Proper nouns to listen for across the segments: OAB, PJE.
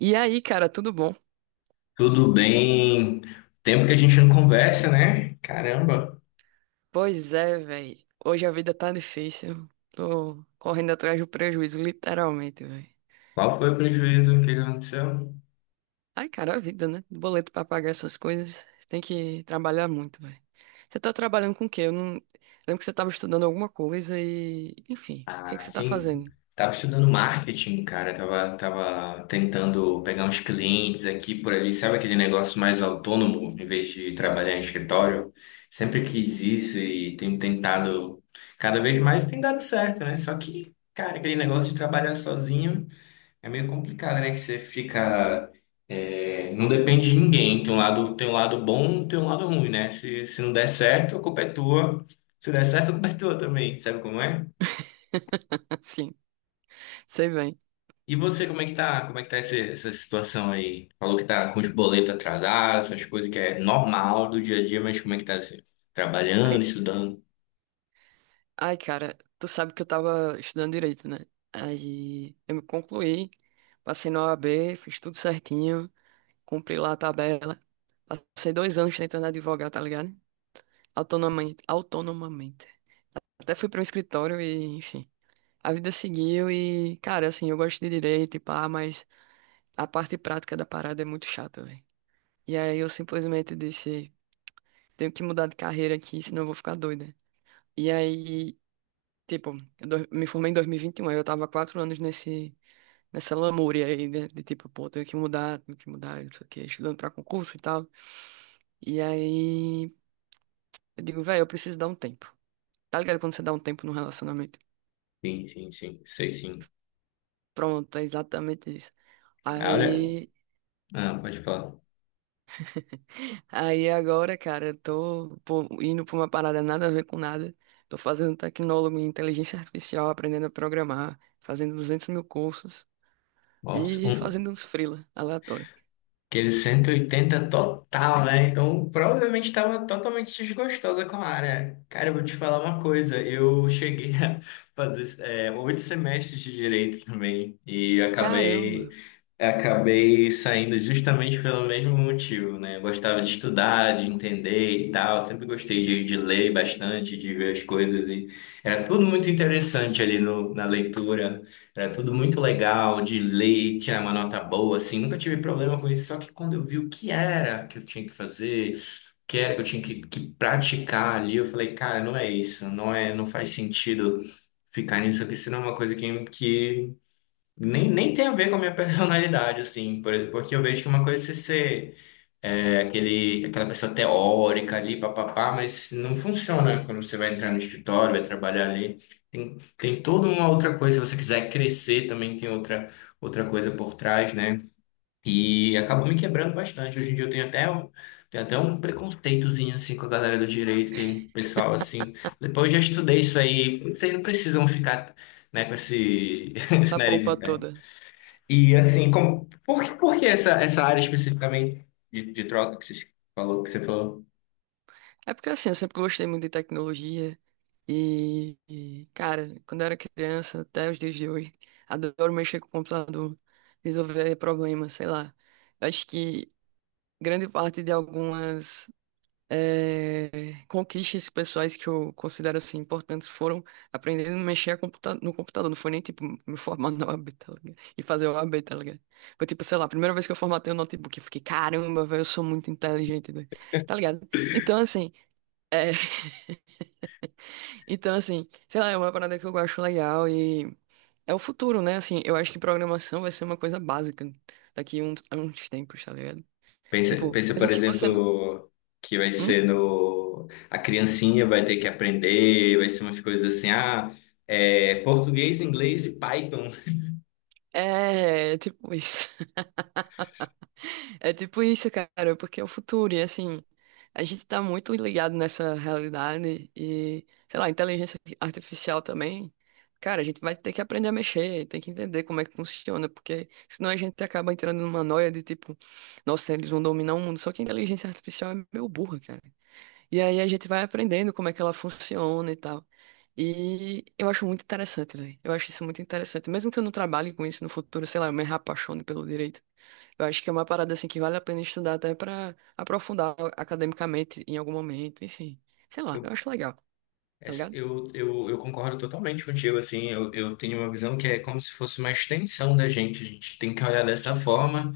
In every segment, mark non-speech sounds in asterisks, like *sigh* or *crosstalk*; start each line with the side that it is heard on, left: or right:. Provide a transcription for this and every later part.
right: E aí, cara, tudo bom?
left: Tudo bem? Tempo que a gente não conversa, né? Caramba,
right: Pois é, velho. Hoje a vida tá difícil. Tô correndo atrás do prejuízo, literalmente, velho.
left: qual foi o prejuízo? O que que aconteceu?
right: Ai, cara, a vida, né? Boleto pra pagar essas coisas. Tem que trabalhar muito, velho. Você tá trabalhando com o quê? Eu não... Lembro que você tava estudando alguma coisa e... Enfim, o que é que
left: Ah,
right: você tá
left: sim.
right: fazendo?
left: Tava estudando marketing, cara. Tava tentando pegar uns clientes aqui por ali. Sabe aquele negócio mais autônomo, em vez de trabalhar em escritório? Sempre quis isso e tenho tentado cada vez mais, tem dado certo, né? Só que, cara, aquele negócio de trabalhar sozinho. É meio complicado, né? Que você fica. É, não depende de ninguém. Tem um lado bom, tem um lado ruim, né? Se não der certo, a culpa é tua. Se der certo, a culpa é tua também. Sabe como é?
right: *laughs* Sim, sei bem.
left: E você, como é que tá? Como é que tá essa situação aí? Falou que tá com os boletos atrasados, essas coisas que é normal do dia a dia, mas como é que tá assim? Trabalhando,
right: Ai,
left: estudando?
right: ai, cara, tu sabe que eu tava estudando direito, né? Aí eu me concluí, passei na O A B, fiz tudo certinho. Cumpri lá a tabela. Passei 2 anos tentando advogar, tá ligado? Autonomamente, autonomamente. Até fui para um escritório e, enfim, a vida seguiu e, cara, assim, eu gosto de direito e pá, mas a parte prática da parada é muito chata, velho. E aí eu simplesmente disse, tenho que mudar de carreira aqui, senão eu vou ficar doida. E aí, tipo, me formei em 2021, aí eu tava 4 anos nesse, nessa lamúria aí, né? De tipo, pô, tenho que mudar, não sei o quê, estudando pra concurso e tal. E aí, eu digo, velho, eu preciso dar um tempo. Tá ligado quando você dá um tempo num relacionamento?
left: Sim, sim, sim. Sei sim.
right: Pronto, é exatamente isso.
left: Ah, olha.
right: Aí,
left: Ah, pode falar.
right: aí, agora, cara, eu tô pô, indo pra uma parada nada a ver com nada. Tô fazendo tecnólogo em inteligência artificial, aprendendo a programar, fazendo 200 mil cursos
left: Nossa,
right: e
left: um-
right: fazendo uns freela aleatório.
left: Aquele 180 total, né? Então, provavelmente estava totalmente desgostosa com a área. Cara, eu vou te falar uma coisa. Eu cheguei a *laughs* fazer 8 semestres de direito também e eu
right: Caramba,
left: acabei saindo justamente pelo mesmo motivo, né? Eu gostava de estudar, de entender e tal. Sempre gostei de ler bastante, de ver as coisas. E era tudo muito interessante ali no, na leitura. Era tudo muito legal de ler, tirar uma nota boa, assim. Nunca tive problema com isso. Só que quando eu vi o que era que eu tinha que fazer, o que era que eu tinha que praticar ali, eu falei, cara, não é isso. Não é, não faz sentido ficar nisso aqui. Isso não é uma coisa que nem tem a ver com a minha *laughs* personalidade, assim, por exemplo, porque eu vejo que uma coisa é você ser aquela pessoa teórica ali, papapá, mas não funciona quando você vai entrar no escritório, vai trabalhar ali. Tem toda uma outra coisa, se você quiser crescer também tem outra coisa por trás, né? E acabou me quebrando bastante. Hoje em dia eu tenho até um preconceitozinho, assim, com a galera do direito, que o pessoal, assim, depois eu já estudei isso aí, vocês não precisam ficar, né, com esse, *laughs* esse
right: essa
left: nariz em
right: pompa
left: pé.
right: toda.
left: E assim, como, por que essa área especificamente de troca que você falou?
right: É porque assim, eu sempre gostei muito de tecnologia, e, cara, quando eu era criança, até os dias de hoje, adoro mexer com o computador, resolver problemas, sei lá. Eu acho que grande parte de algumas eh, conquistas pessoais que eu considero assim importantes foram aprendendo a mexer a computa no computador. Não foi nem tipo me formar *laughs* na OAB, tá ligado? E fazer OAB, tá ligado? Foi tipo, sei lá, a primeira vez que eu formatei o notebook, eu fiquei, caramba, velho, eu sou muito inteligente, doido." Tá ligado? Então, assim. eh, então, assim, sei lá, é uma parada que eu acho legal e é o futuro, né? Assim, eu acho que programação vai ser uma coisa básica daqui a uns tempos, tá ligado?
left: Pensa,
right: Tipo,
left: pensa,
right: mesmo
left: por
right: que você. Não-
left: exemplo, que vai
right: Hum?
left: ser no... A criancinha vai ter que aprender, vai ser umas coisas assim, português, inglês e Python.
right: É, tipo isso. É tipo isso, cara, porque é o futuro, e assim, a gente tá muito ligado nessa realidade e, sei lá, inteligência artificial também. Cara, a gente vai ter que aprender a mexer, tem que entender como é que funciona, porque senão a gente acaba entrando numa noia de tipo, nossa, eles vão dominar o mundo, só que a inteligência artificial é meio burra, cara. E aí a gente vai aprendendo como é que ela funciona e tal. E eu acho muito interessante, velho. Eu acho isso muito interessante. Mesmo que eu não trabalhe com isso no futuro, sei lá, eu me apaixone pelo direito. Eu acho que é uma parada assim que vale a pena estudar até pra aprofundar academicamente em algum momento, enfim. Sei lá, eu
left: Eu,
right: acho legal, tá
left: essa-
right: ligado?
left: eu, eu, eu concordo totalmente contigo, assim, eu tenho uma visão que é como se fosse uma extensão da gente, a gente tem que olhar dessa forma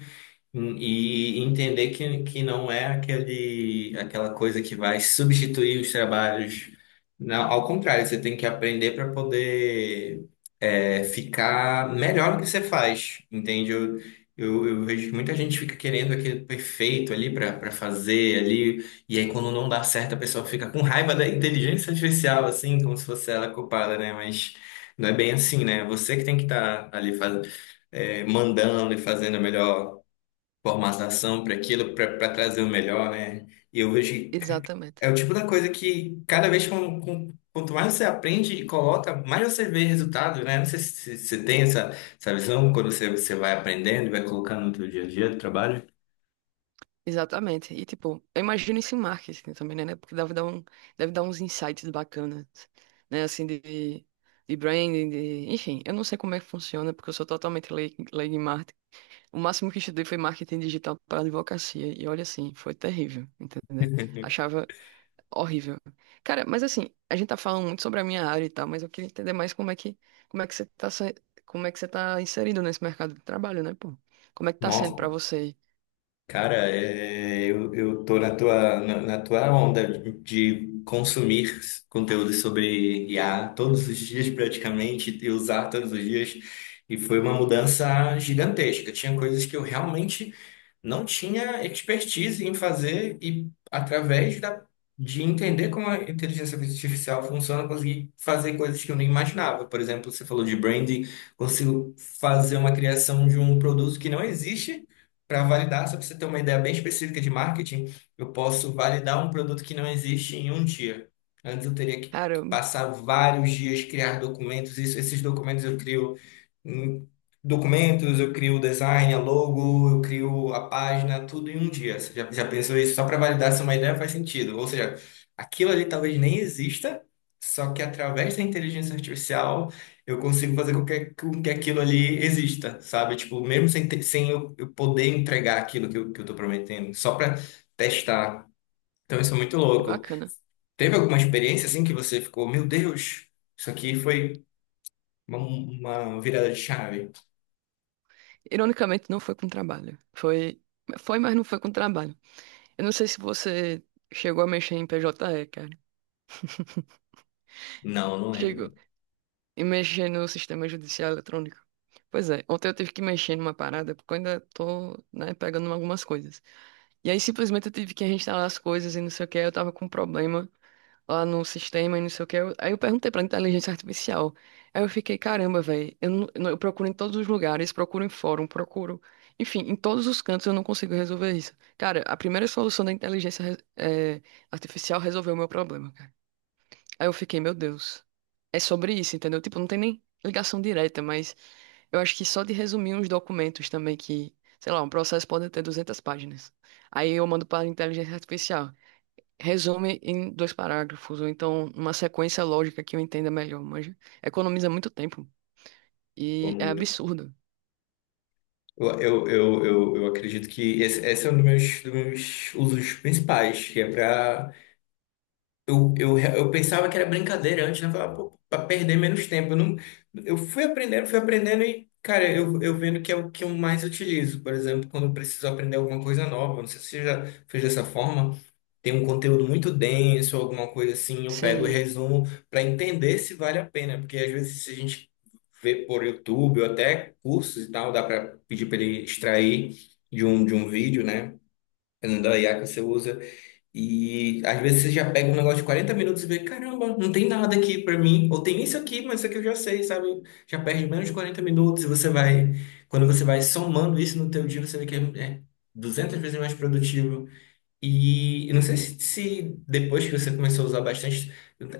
left: e entender que não é aquela coisa que vai substituir os trabalhos. Não, ao contrário, você tem que aprender para poder ficar melhor no que você faz, entende? Eu vejo que muita gente fica querendo aquele perfeito ali para fazer ali, e aí quando não dá certo a pessoa fica com raiva da inteligência artificial, assim, como se fosse ela culpada, né? Mas não é bem assim, né? Você que tem que estar ali fazendo, mandando e fazendo a melhor formatação para aquilo, para trazer o melhor, né? E eu vejo que
right: Exatamente.
left: é o tipo da coisa que cada vez quanto mais você aprende e coloca, mais você vê resultado, né? Não sei se você tem essa, essa visão quando você vai aprendendo e vai colocando no seu dia a dia do trabalho.
right: Exatamente. E tipo, eu imagino isso em marketing também, né? Porque deve dar uns insights bacanas, né? Assim, de branding, de... Enfim, eu não sei como é que funciona, porque eu sou totalmente leigo em marketing. O máximo que estudei foi marketing digital para advocacia. E olha assim, foi terrível, entendeu? Achava Horrível. Cara, mas assim, a gente tá falando muito sobre a minha área e tal, mas eu queria entender mais como é que você tá, como é que você tá inserido nesse mercado de trabalho, né, pô? Como é que tá sendo
left: Nossa,
right: pra você?
left: cara, eu tô na tua onda de consumir conteúdo sobre IA todos os dias praticamente e usar todos os dias. E foi uma mudança gigantesca. Tinha coisas que eu realmente não tinha expertise em fazer e através de entender como a inteligência artificial funciona, eu consegui fazer coisas que eu nem imaginava. Por exemplo, você falou de branding, consigo fazer uma criação de um produto que não existe para validar, só para você ter uma ideia bem específica de marketing, eu posso validar um produto que não existe em um dia. Antes eu teria que
right: Caramba,
left: passar vários dias, criar documentos, isso, esses hum, documentos, eu crio o design, a logo, eu crio a página, tudo em um dia. Você já pensou isso? Só para validar se uma ideia faz sentido. Ou seja, aquilo ali talvez nem exista, só que através da inteligência artificial eu consigo fazer com que aquilo ali exista, sabe? Tipo, mesmo sem eu poder entregar aquilo que eu tô prometendo, só para testar. Então isso é muito
right: que
left: louco.
right: bacana.
left: Teve alguma experiência assim que você ficou, meu Deus, isso aqui foi uma virada de chave?
right: Ironicamente, não foi com trabalho. Foi, mas não foi com trabalho. Eu não sei se você chegou a mexer em PJE, cara.
left: Não, não
right: Chegou.
left: lembro.
right: E mexer no sistema judicial eletrônico. Pois é, ontem eu tive que mexer numa parada, porque eu ainda tô, né, pegando algumas coisas. E aí simplesmente eu tive que reinstalar as coisas e não sei o que, eu tava com um problema lá no sistema e não sei o que. Aí eu perguntei pra inteligência artificial. Aí eu fiquei, caramba, velho, eu, não- eu não- eu procuro em todos os lugares, procuro em fórum, procuro. Enfim, em todos os cantos eu não consigo resolver isso. Cara, a primeira solução da inteligência, artificial resolveu o meu problema, cara. Aí eu fiquei, meu Deus, é sobre isso, entendeu? Tipo, não tem nem ligação direta, mas eu acho que só de resumir uns documentos também que, sei lá, um processo pode ter 200 páginas. Aí eu mando para a inteligência artificial. Resume em 2 parágrafos, ou então uma sequência lógica que eu entenda melhor, mas economiza muito tempo
left: Pô,
right: e é
left: muito.
right: absurdo.
left: Eu acredito que esse é um dos meus usos principais, que é para eu pensava que era brincadeira antes, né? Eu falava, pô, pra perder menos tempo. Não, eu fui aprendendo e, cara, eu vendo que é o que eu mais utilizo. Por exemplo, quando eu preciso aprender alguma coisa nova, não sei se você já fez dessa forma, tem um conteúdo muito denso, alguma coisa assim, eu pego e
right: Sim,
left: resumo para entender se vale a pena. Porque às vezes se a gente vê por YouTube ou até cursos e tal, dá para pedir para ele extrair de um vídeo, né? Dependendo da IA que você usa. E às vezes você já pega um negócio de 40 minutos e vê, caramba, não tem nada aqui pra mim. Ou tem isso aqui, mas isso aqui eu já sei, sabe? Já perde menos de 40 minutos e você vai, quando você vai somando isso no teu dia, você vê que é 200 vezes mais produtivo. E eu não sei se depois que você começou a usar bastante,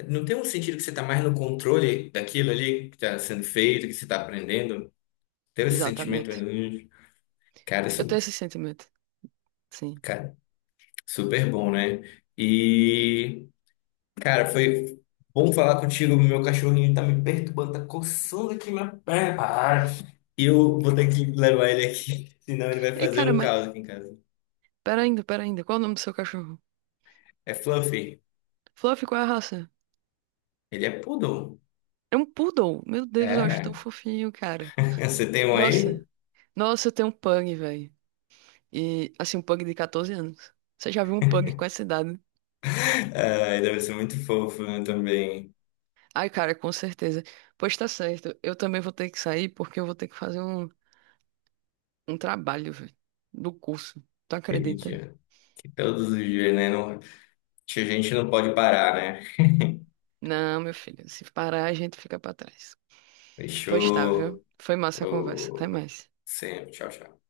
left: não tem um sentido que você tá mais no controle daquilo ali que tá sendo feito, que você tá aprendendo? Ter esse sentimento, mais
right: exatamente.
left: ou menos? Cara,
right: Eu
left: isso,
right: tenho esse sentimento, sim.
left: cara, super bom, né? E cara, foi bom falar contigo. Meu cachorrinho tá me perturbando, tá coçando aqui minha perna. Ah, eu vou ter que levar ele aqui, *laughs* senão ele vai
right: Ei,
left: fazer
right: cara,
left: um
right: mas
left: caos aqui em casa.
right: pera ainda, qual é o nome do seu cachorro?
left: É Fluffy.
right: Fluffy, qual é a raça?
left: Ele é poodle.
right: É um poodle. Meu Deus, eu acho tão
left: É.
right: fofinho, cara.
left: *laughs* Você tem um aí?
right: Nossa, nossa, eu tenho um pug, velho. E, assim, um pug de 14 anos. Você já viu um pug com essa idade?
left: *laughs* Ah, ele deve ser muito fofo, né, também.
right: Ai, cara, com certeza. Pois tá certo, eu também vou ter que sair porque eu vou ter que fazer um trabalho, velho, do curso. Tu
left: Aquele
right: acredita?
left: dia. Que todos os dias, né? Não, a gente não pode parar, né?
right: Não, meu filho, se parar, a gente fica pra trás. Pois tá, viu?
left: Fechou.
right: Foi massa a conversa. Até
left: Falou.
right: mais.
left: Sempre. Tchau, tchau.